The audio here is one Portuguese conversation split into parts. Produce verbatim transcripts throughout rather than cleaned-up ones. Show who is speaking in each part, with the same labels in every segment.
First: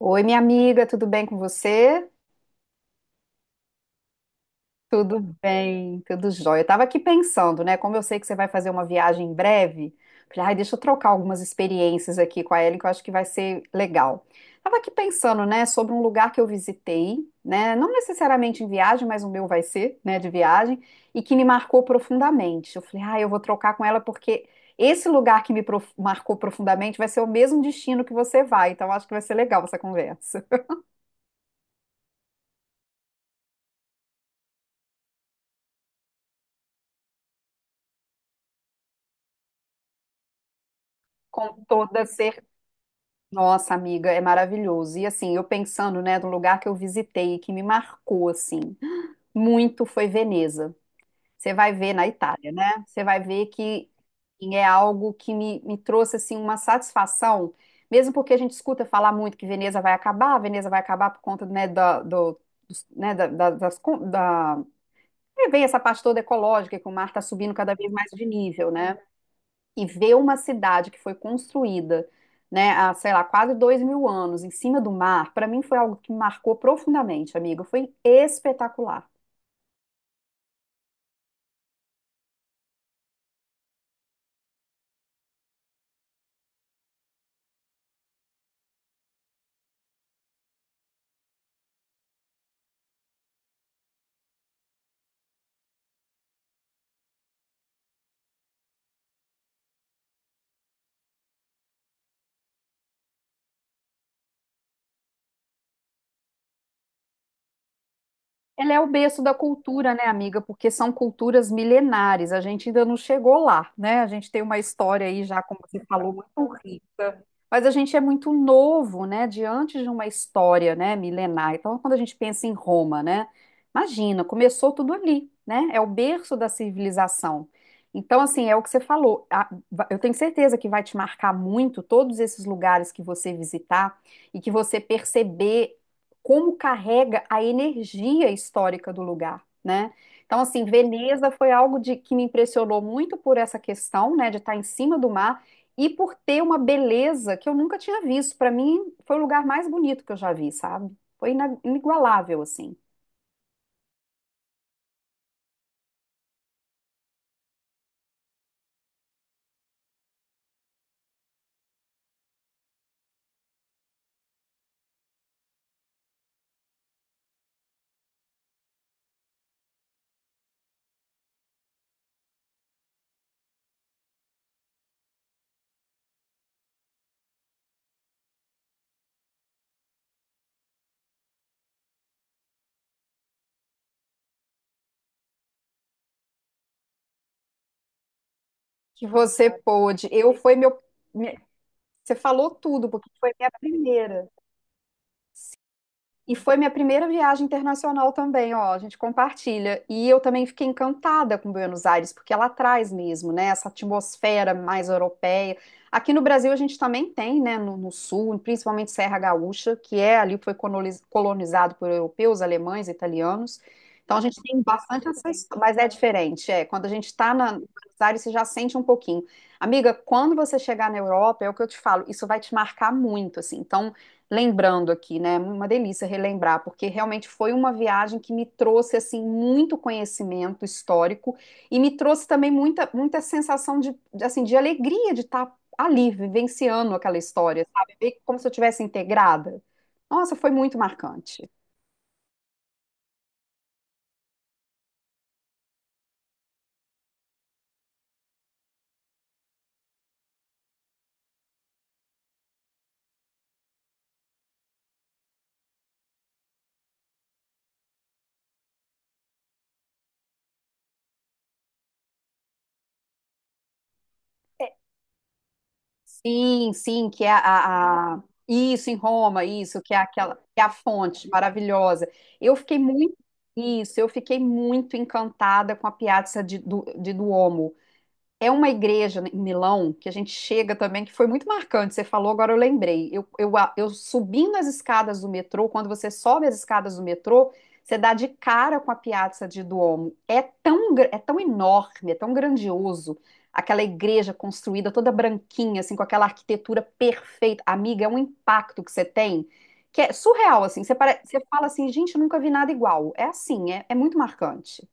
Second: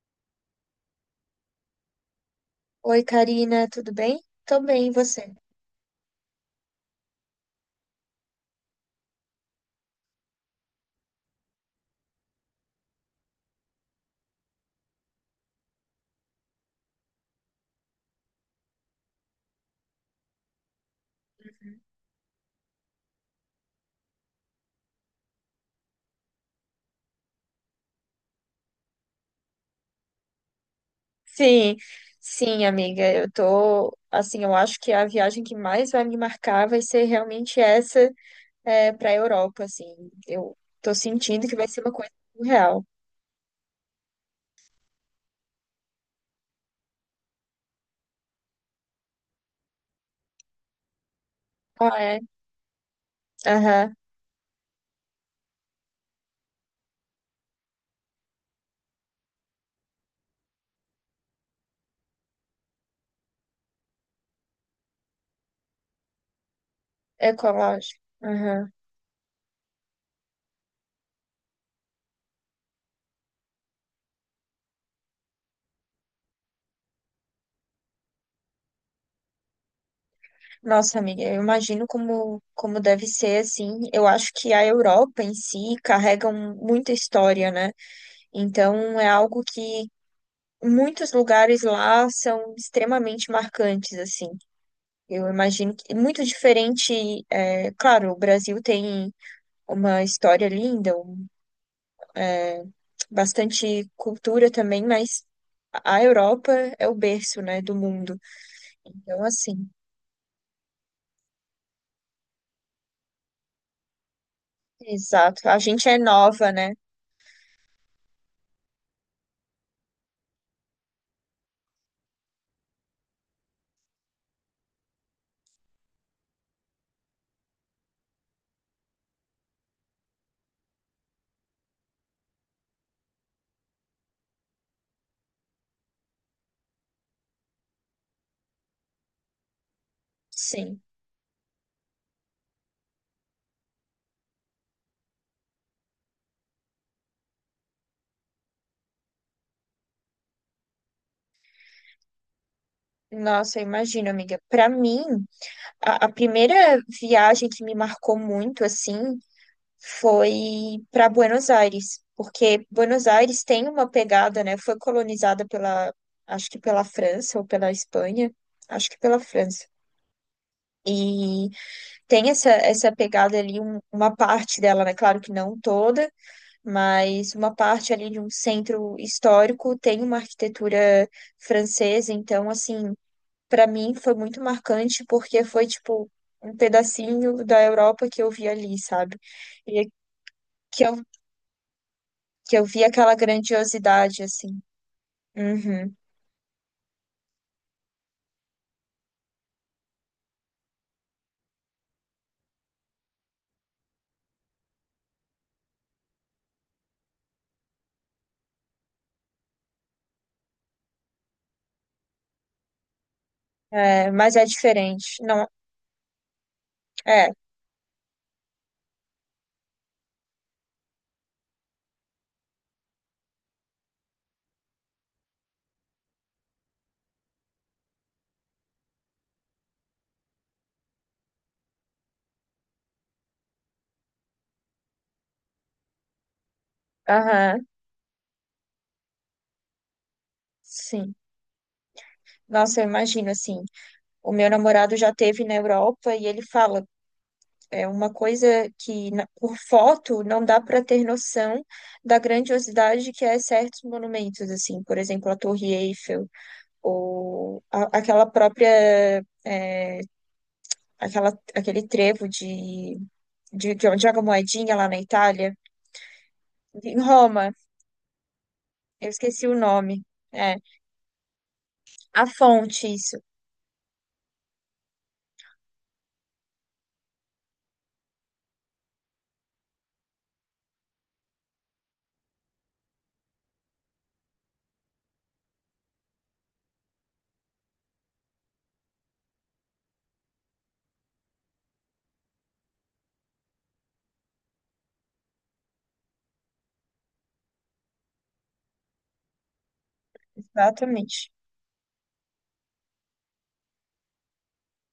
Speaker 1: Oi, minha amiga, tudo bem com você?
Speaker 2: Oi, Karina, tudo bem? Tô bem, e
Speaker 1: Tudo
Speaker 2: você?
Speaker 1: bem, tudo jóia. Eu tava aqui pensando, né? Como eu sei que você vai fazer uma viagem em breve, falei, ai, deixa eu trocar algumas experiências aqui com a Ellen, que eu acho que vai ser legal. Tava aqui pensando, né, sobre um lugar que eu visitei, né? Não necessariamente em viagem, mas o meu vai ser, né, de viagem, e que me marcou profundamente. Eu falei, ai, eu vou trocar com ela porque esse lugar que me prof- marcou profundamente vai ser o mesmo destino que você vai, então eu acho que vai ser legal essa conversa.
Speaker 2: Sim, sim, amiga, eu tô, assim, eu acho que a viagem que mais vai me marcar vai ser realmente essa é, para a Europa, assim. Eu tô sentindo que
Speaker 1: Com
Speaker 2: vai ser uma
Speaker 1: toda
Speaker 2: coisa
Speaker 1: certeza.
Speaker 2: surreal.
Speaker 1: Nossa, amiga, é maravilhoso. E assim, eu pensando, né, no lugar que eu visitei, que me marcou assim, muito foi Veneza. Você vai
Speaker 2: Ah,
Speaker 1: ver na
Speaker 2: é?
Speaker 1: Itália, né? Você vai ver que
Speaker 2: Aham.
Speaker 1: assim, é algo que me, me trouxe assim uma satisfação, mesmo porque a gente escuta falar muito que Veneza vai acabar, Veneza vai acabar por conta, né, da, do, dos- né, da, da- das, con- da... é, vem essa parte toda ecológica, que o mar está subindo cada vez
Speaker 2: Ecológico.
Speaker 1: mais de nível,
Speaker 2: Aham.
Speaker 1: né? E ver uma cidade que foi construída, né, há, sei lá, quase dois mil anos em cima do mar, para mim foi algo que me marcou profundamente, amiga. Foi espetacular.
Speaker 2: Nossa, amiga, eu imagino como, como deve ser, assim. Eu acho que a Europa em si carrega um- muita história, né? Então é algo que muitos lugares lá são extremamente marcantes, assim. Eu imagino que é muito diferente. É, claro, o Brasil tem uma história linda, um, é, bastante cultura também, mas a Europa é o berço, né, do mundo.
Speaker 1: Ela é o berço
Speaker 2: Então,
Speaker 1: da
Speaker 2: assim,
Speaker 1: cultura, né, amiga? Porque são culturas milenares. A gente ainda não chegou lá, né? A gente tem uma história aí já,
Speaker 2: exato. A
Speaker 1: como você
Speaker 2: gente é
Speaker 1: falou,
Speaker 2: nova,
Speaker 1: muito
Speaker 2: né?
Speaker 1: rica. Mas a gente é muito novo, né, diante de uma história, né, milenar. Então, quando a gente pensa em Roma, né, imagina, começou tudo ali, né? É o berço da civilização. Então, assim, é o que você falou. A- va- Eu tenho certeza que vai te marcar muito todos esses lugares que você visitar e que você perceber como carrega a energia histórica do lugar, né? Então, assim,
Speaker 2: Sim.
Speaker 1: Veneza foi algo de, que me impressionou muito por essa questão, né, de estar em cima do mar e por ter uma beleza que eu nunca tinha visto. Para mim, foi o lugar mais bonito que eu já vi, sabe? Foi ina- inigualável, assim.
Speaker 2: Nossa, eu imagino, amiga. Para mim, a, a primeira viagem que me marcou muito, assim, foi para Buenos Aires, porque Buenos Aires tem uma pegada, né? Foi colonizada pela, acho que pela França ou pela Espanha, acho que pela França. E tem essa, essa pegada ali, um- uma parte dela, né? Claro que não toda, mas uma parte ali de um centro histórico tem uma arquitetura francesa. Então, assim, para mim foi muito marcante porque foi tipo um pedacinho da Europa que eu vi ali,
Speaker 1: Que
Speaker 2: sabe?
Speaker 1: você
Speaker 2: E
Speaker 1: pôde. Eu foi meu.
Speaker 2: que eu
Speaker 1: minha- Você falou
Speaker 2: que eu vi
Speaker 1: tudo, porque
Speaker 2: aquela
Speaker 1: foi minha
Speaker 2: grandiosidade,
Speaker 1: primeira.
Speaker 2: assim. Uhum.
Speaker 1: E foi minha primeira viagem internacional também, ó, a gente compartilha. E eu também fiquei encantada com Buenos Aires, porque ela traz mesmo, né, essa atmosfera mais europeia. Aqui no Brasil a gente também tem, né, no, no sul, principalmente Serra Gaúcha, que é ali foi coloniz- colonizado por europeus, alemães, italianos.
Speaker 2: É,
Speaker 1: Então a
Speaker 2: mas
Speaker 1: gente
Speaker 2: é
Speaker 1: tem bastante
Speaker 2: diferente.
Speaker 1: essa
Speaker 2: Não,
Speaker 1: história, mas é diferente, é. Quando a gente
Speaker 2: é.
Speaker 1: está na em Buenos Aires, você já sente um pouquinho. Amiga, quando você chegar na Europa, é o que eu te falo, isso vai te marcar muito, assim. Então lembrando aqui, né? É uma delícia relembrar, porque realmente foi uma viagem que me trouxe assim muito conhecimento histórico e me trouxe também muita muita sensação de de, assim de alegria de estar ali vivenciando aquela
Speaker 2: Aham.
Speaker 1: história, sabe? Ver como se eu tivesse integrada. Nossa, foi muito
Speaker 2: Sim.
Speaker 1: marcante.
Speaker 2: Nossa, eu imagino, assim, o meu namorado já teve na Europa e ele fala, é uma coisa que na- por foto não dá para ter noção da grandiosidade que é certos monumentos, assim, por exemplo, a Torre Eiffel ou a- aquela própria, é, aquela, aquele trevo de, de, de onde joga a moedinha lá na Itália,
Speaker 1: Sim,
Speaker 2: em
Speaker 1: sim, que é
Speaker 2: Roma.
Speaker 1: a, a- isso em
Speaker 2: Eu
Speaker 1: Roma,
Speaker 2: esqueci o
Speaker 1: isso que é
Speaker 2: nome.
Speaker 1: aquela
Speaker 2: É,
Speaker 1: que é a fonte maravilhosa.
Speaker 2: a
Speaker 1: Eu fiquei
Speaker 2: fonte, isso,
Speaker 1: muito isso, eu fiquei muito encantada com a Piazza di, do di Duomo. É uma igreja em Milão que a gente chega também, que foi muito marcante. Você falou, agora eu lembrei. Eu, eu, a- eu subindo as escadas do metrô, quando você sobe as escadas do metrô, você dá de cara com a Piazza di Duomo. É tão, gra- é tão enorme, é tão grandioso. Aquela igreja construída toda branquinha, assim, com aquela arquitetura perfeita. Amiga, é um impacto que você tem que é surreal, assim. Você, pare-
Speaker 2: exatamente.
Speaker 1: você fala assim, gente, eu nunca vi nada igual. É assim, é, é muito marcante.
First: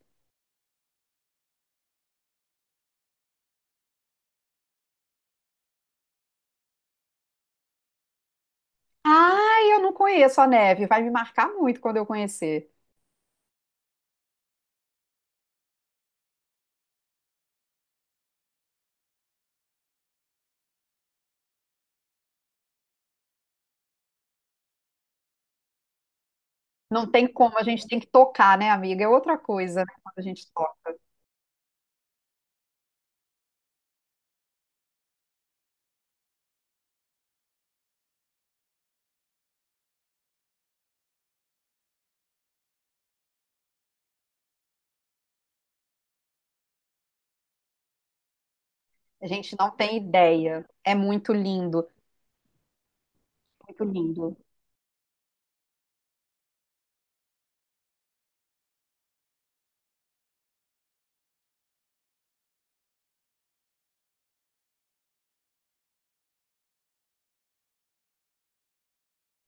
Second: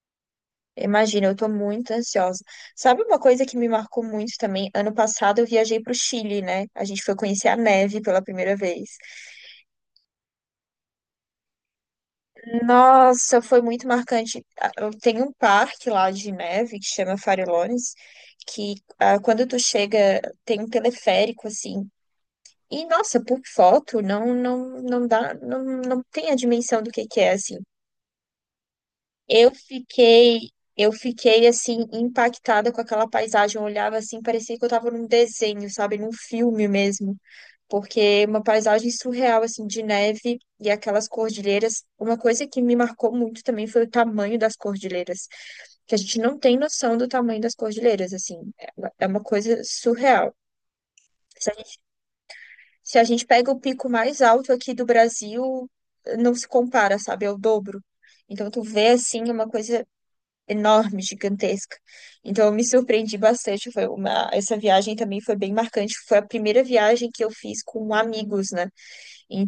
Speaker 2: Imagina, eu tô muito ansiosa. Sabe uma coisa que me marcou muito também? Ano passado eu viajei pro Chile, né? A gente foi conhecer a neve pela primeira vez.
Speaker 1: Ai, eu não conheço a neve. Vai me marcar muito quando eu conhecer.
Speaker 2: Nossa, foi muito marcante. Ah, eu- tem um parque lá de neve que chama Farellones, que ah, quando tu chega tem um teleférico assim. E nossa, por foto não, não, não dá, não, não tem a dimensão do que
Speaker 1: Não
Speaker 2: que
Speaker 1: tem
Speaker 2: é assim.
Speaker 1: como, a gente tem que tocar, né, amiga? É outra
Speaker 2: Eu
Speaker 1: coisa, né, quando a
Speaker 2: fiquei,
Speaker 1: gente
Speaker 2: eu
Speaker 1: toca.
Speaker 2: fiquei assim impactada com aquela paisagem. Eu olhava assim, parecia que eu estava num desenho, sabe, num filme mesmo, porque é uma paisagem surreal assim de neve e aquelas cordilheiras. Uma coisa que me marcou muito também foi o tamanho das cordilheiras, que a gente não tem noção do tamanho das cordilheiras, assim, é uma é uma
Speaker 1: A gente
Speaker 2: coisa
Speaker 1: não tem
Speaker 2: surreal.
Speaker 1: ideia. É muito
Speaker 2: Se a gente,
Speaker 1: lindo,
Speaker 2: se a gente pega o
Speaker 1: muito
Speaker 2: pico mais
Speaker 1: lindo.
Speaker 2: alto aqui do Brasil, não se compara, sabe, é o dobro. Então, tu vê, assim, uma coisa enorme, gigantesca. Então eu me surpreendi bastante. Foi uma... Essa viagem também foi bem marcante. Foi a primeira viagem que eu fiz com amigos, né?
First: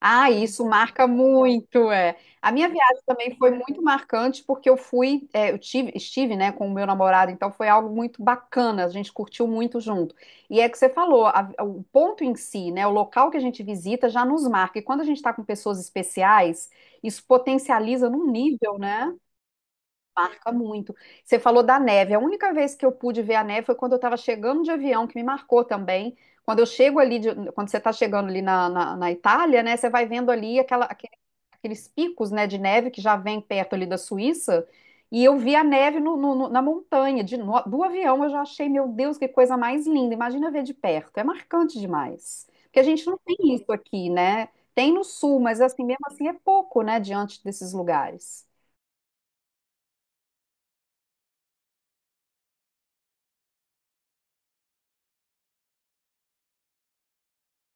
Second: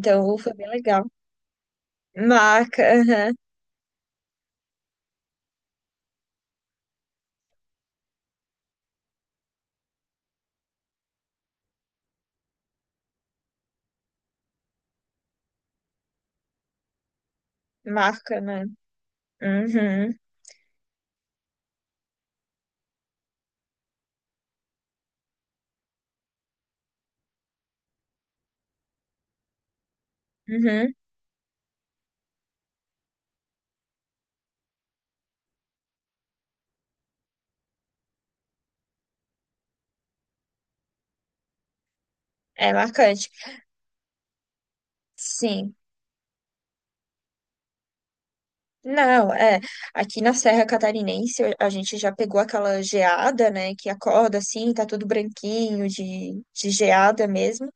Speaker 1: Ah,
Speaker 2: foi
Speaker 1: isso
Speaker 2: bem legal.
Speaker 1: marca muito, é. A minha
Speaker 2: Marca,
Speaker 1: viagem
Speaker 2: aham.
Speaker 1: também foi muito marcante porque eu fui, é, eu tive, estive, né, com o meu namorado, então foi algo muito bacana, a gente curtiu muito junto. E é que você falou, a- o ponto em si, né, o local que a gente visita já nos marca. E quando a gente está com pessoas especiais, isso potencializa num
Speaker 2: Marca, né?
Speaker 1: nível, né?
Speaker 2: Uhum,
Speaker 1: Marca muito. Você falou da neve. A única vez que eu pude ver a neve foi quando eu estava chegando de avião, que me marcou também. Quando eu chego ali, de- Quando você está chegando ali na, na, na Itália, né? Você vai vendo ali aquela,
Speaker 2: uhum.
Speaker 1: aquele- aqueles picos, né, de neve que já vem perto ali da Suíça. E eu vi a neve no, no- no- na montanha, de, no- do avião. Eu já achei, meu Deus, que coisa mais linda. Imagina ver de perto. É marcante demais.
Speaker 2: É
Speaker 1: Porque a gente não
Speaker 2: marcante.
Speaker 1: tem isso aqui, né? Tem no sul, mas
Speaker 2: Sim.
Speaker 1: assim, mesmo assim é pouco, né, diante desses lugares.
Speaker 2: Não, é. Aqui na Serra Catarinense a gente já pegou aquela geada, né? Que acorda assim, tá tudo branquinho de, de geada mesmo.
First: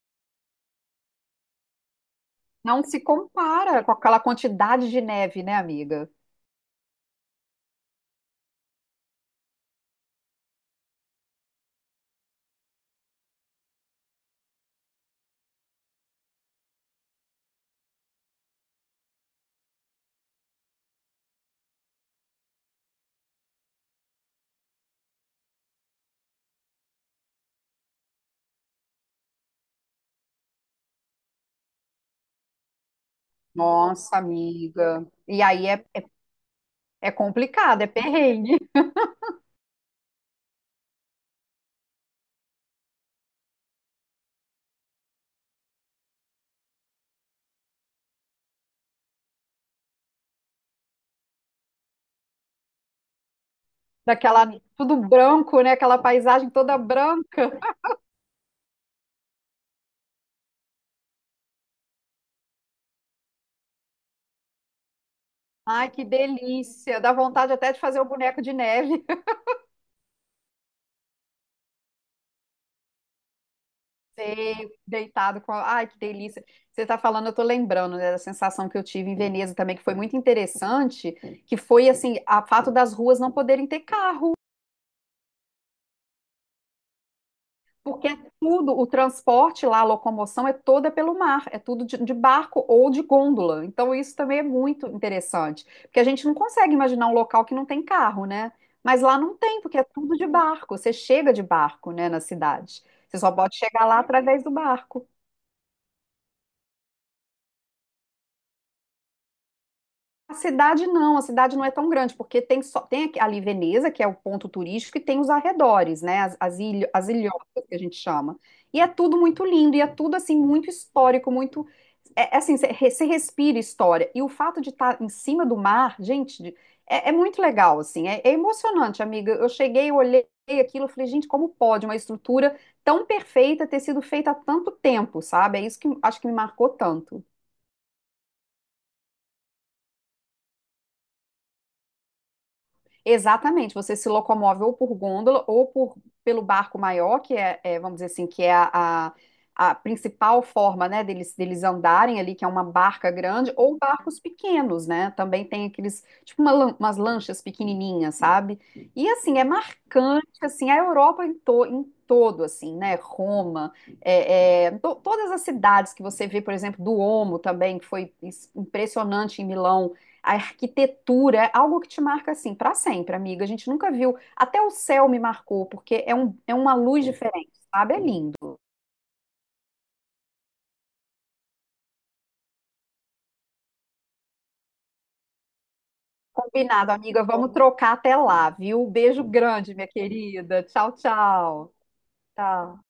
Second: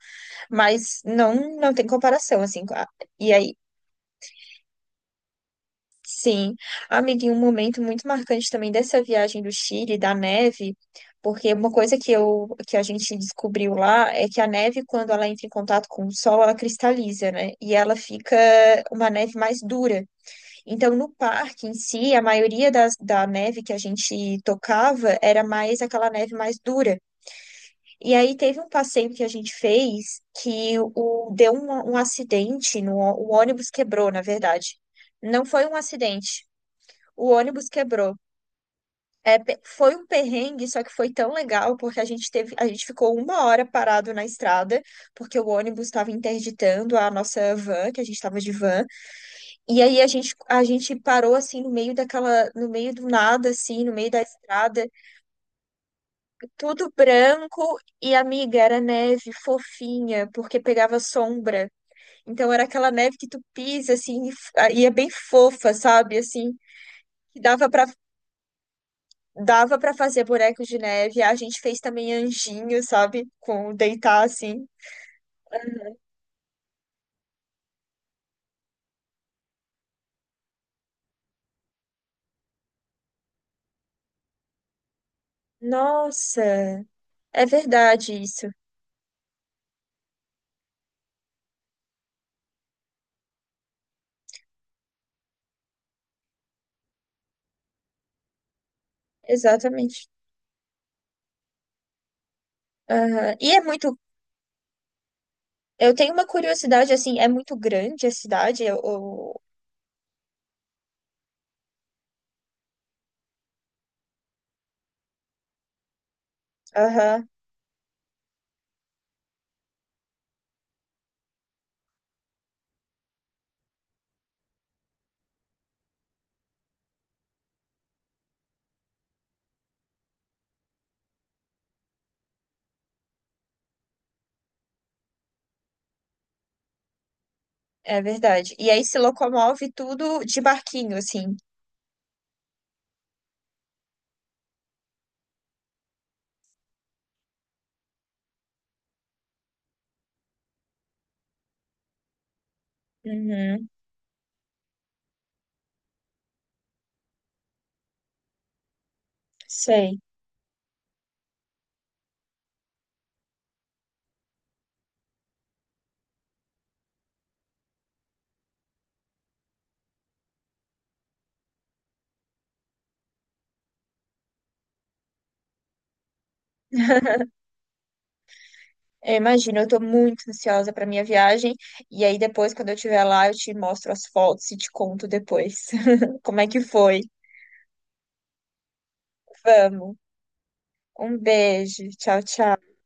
Speaker 2: Mas não, não tem comparação, assim, com
Speaker 1: Não
Speaker 2: a-
Speaker 1: se
Speaker 2: e aí,
Speaker 1: compara com aquela quantidade de neve, né, amiga?
Speaker 2: sim, amiga, e um momento muito marcante também dessa viagem do Chile, da neve, porque uma coisa que eu, que a gente descobriu lá é que a neve, quando ela entra em contato com o sol, ela cristaliza, né? E ela fica uma neve mais dura. Então, no parque em si, a maioria das, da neve que a gente tocava era mais aquela neve mais dura. E aí teve um passeio que a gente fez que o, deu um, um acidente, no, o ônibus quebrou,
Speaker 1: Nossa,
Speaker 2: na verdade.
Speaker 1: amiga. E
Speaker 2: Não foi
Speaker 1: aí
Speaker 2: um
Speaker 1: é,
Speaker 2: acidente,
Speaker 1: é
Speaker 2: o ônibus
Speaker 1: complicado, é
Speaker 2: quebrou.
Speaker 1: perrengue.
Speaker 2: É, pe- foi um perrengue, só que foi tão legal, porque a gente teve, a gente ficou uma hora parado na estrada, porque o ônibus estava interditando a nossa van, que a gente estava de van, e aí a gente, a gente parou assim no meio daquela, no meio do nada, assim, no meio da
Speaker 1: Daquela,
Speaker 2: estrada,
Speaker 1: tudo branco, né? Aquela paisagem toda
Speaker 2: tudo
Speaker 1: branca.
Speaker 2: branco, e amiga, era neve fofinha, porque pegava sombra. Então era aquela neve que tu pisa, assim, e f- e é bem fofa,
Speaker 1: Ai, que
Speaker 2: sabe? Assim,
Speaker 1: delícia. Dá
Speaker 2: que
Speaker 1: vontade
Speaker 2: dava
Speaker 1: até de
Speaker 2: para
Speaker 1: fazer o boneco de neve.
Speaker 2: dava pra fazer bonecos de neve. A gente fez também anjinho, sabe? Com deitar assim.
Speaker 1: Sei, deitado com. a- Ai, que delícia. Você está falando, eu estou lembrando, né, da sensação que eu tive em Veneza também, que foi muito interessante, que foi assim, a fato das ruas não poderem ter carro.
Speaker 2: Nossa, é
Speaker 1: Porque
Speaker 2: verdade
Speaker 1: é
Speaker 2: isso.
Speaker 1: tudo, o transporte lá, a locomoção é toda pelo mar, é tudo de, de barco ou de gôndola. Então isso também é muito interessante, porque a gente não consegue imaginar um local que não tem carro, né? Mas lá não tem, porque é
Speaker 2: Exatamente.
Speaker 1: tudo de barco. Você chega de barco, né, na cidade. Você só
Speaker 2: Aham. E
Speaker 1: pode
Speaker 2: é
Speaker 1: chegar
Speaker 2: muito.
Speaker 1: lá através do barco.
Speaker 2: Eu tenho uma curiosidade, assim, é muito grande a cidade. eu- eu-
Speaker 1: A cidade não, a cidade não é tão grande, porque tem só tem aqui- ali Veneza, que é o ponto turístico, e tem os arredores, né? As, as, ilho- as
Speaker 2: Aham,
Speaker 1: ilhotas que a gente chama. E é tudo muito lindo, e é tudo assim, muito histórico, muito. É, é assim, você re- você respira história. E o fato de estar em cima do mar, gente, de- é, é muito legal, assim, é, é emocionante, amiga. Eu cheguei, eu olhei aquilo, eu falei, gente, como pode uma estrutura tão perfeita ter sido feita há tanto tempo, sabe? É isso que acho que me marcou tanto.
Speaker 2: é verdade. E aí se locomove tudo de barquinho, assim.
Speaker 1: Exatamente, você se locomove ou por gôndola ou por, pelo barco maior, que é, é, vamos dizer assim, que é a, a, a principal forma, né, deles, deles andarem ali, que é uma barca grande,
Speaker 2: Uhum,
Speaker 1: ou barcos pequenos, né? Também tem aqueles, tipo uma lan- umas lanchas pequenininhas, sabe? E assim, é
Speaker 2: sei.
Speaker 1: marcante, assim, a Europa em, to- em todo, assim, né? Roma, é, é, to- todas as cidades que você vê, por exemplo, Duomo também, que foi is- impressionante em Milão a arquitetura, é algo que te marca assim para sempre, amiga. A gente nunca viu. Até o céu me marcou, porque é, um, é uma luz diferente, sabe? É lindo.
Speaker 2: Eu imagino, eu tô muito ansiosa pra minha viagem. E aí depois, quando eu estiver lá, eu te mostro as fotos e te conto depois como é que
Speaker 1: Combinado,
Speaker 2: foi.
Speaker 1: amiga. Vamos trocar até lá, viu? Beijo grande, minha
Speaker 2: Vamos.
Speaker 1: querida. Tchau,
Speaker 2: Um
Speaker 1: tchau.
Speaker 2: beijo. Tchau, tchau.
Speaker 1: Tchau.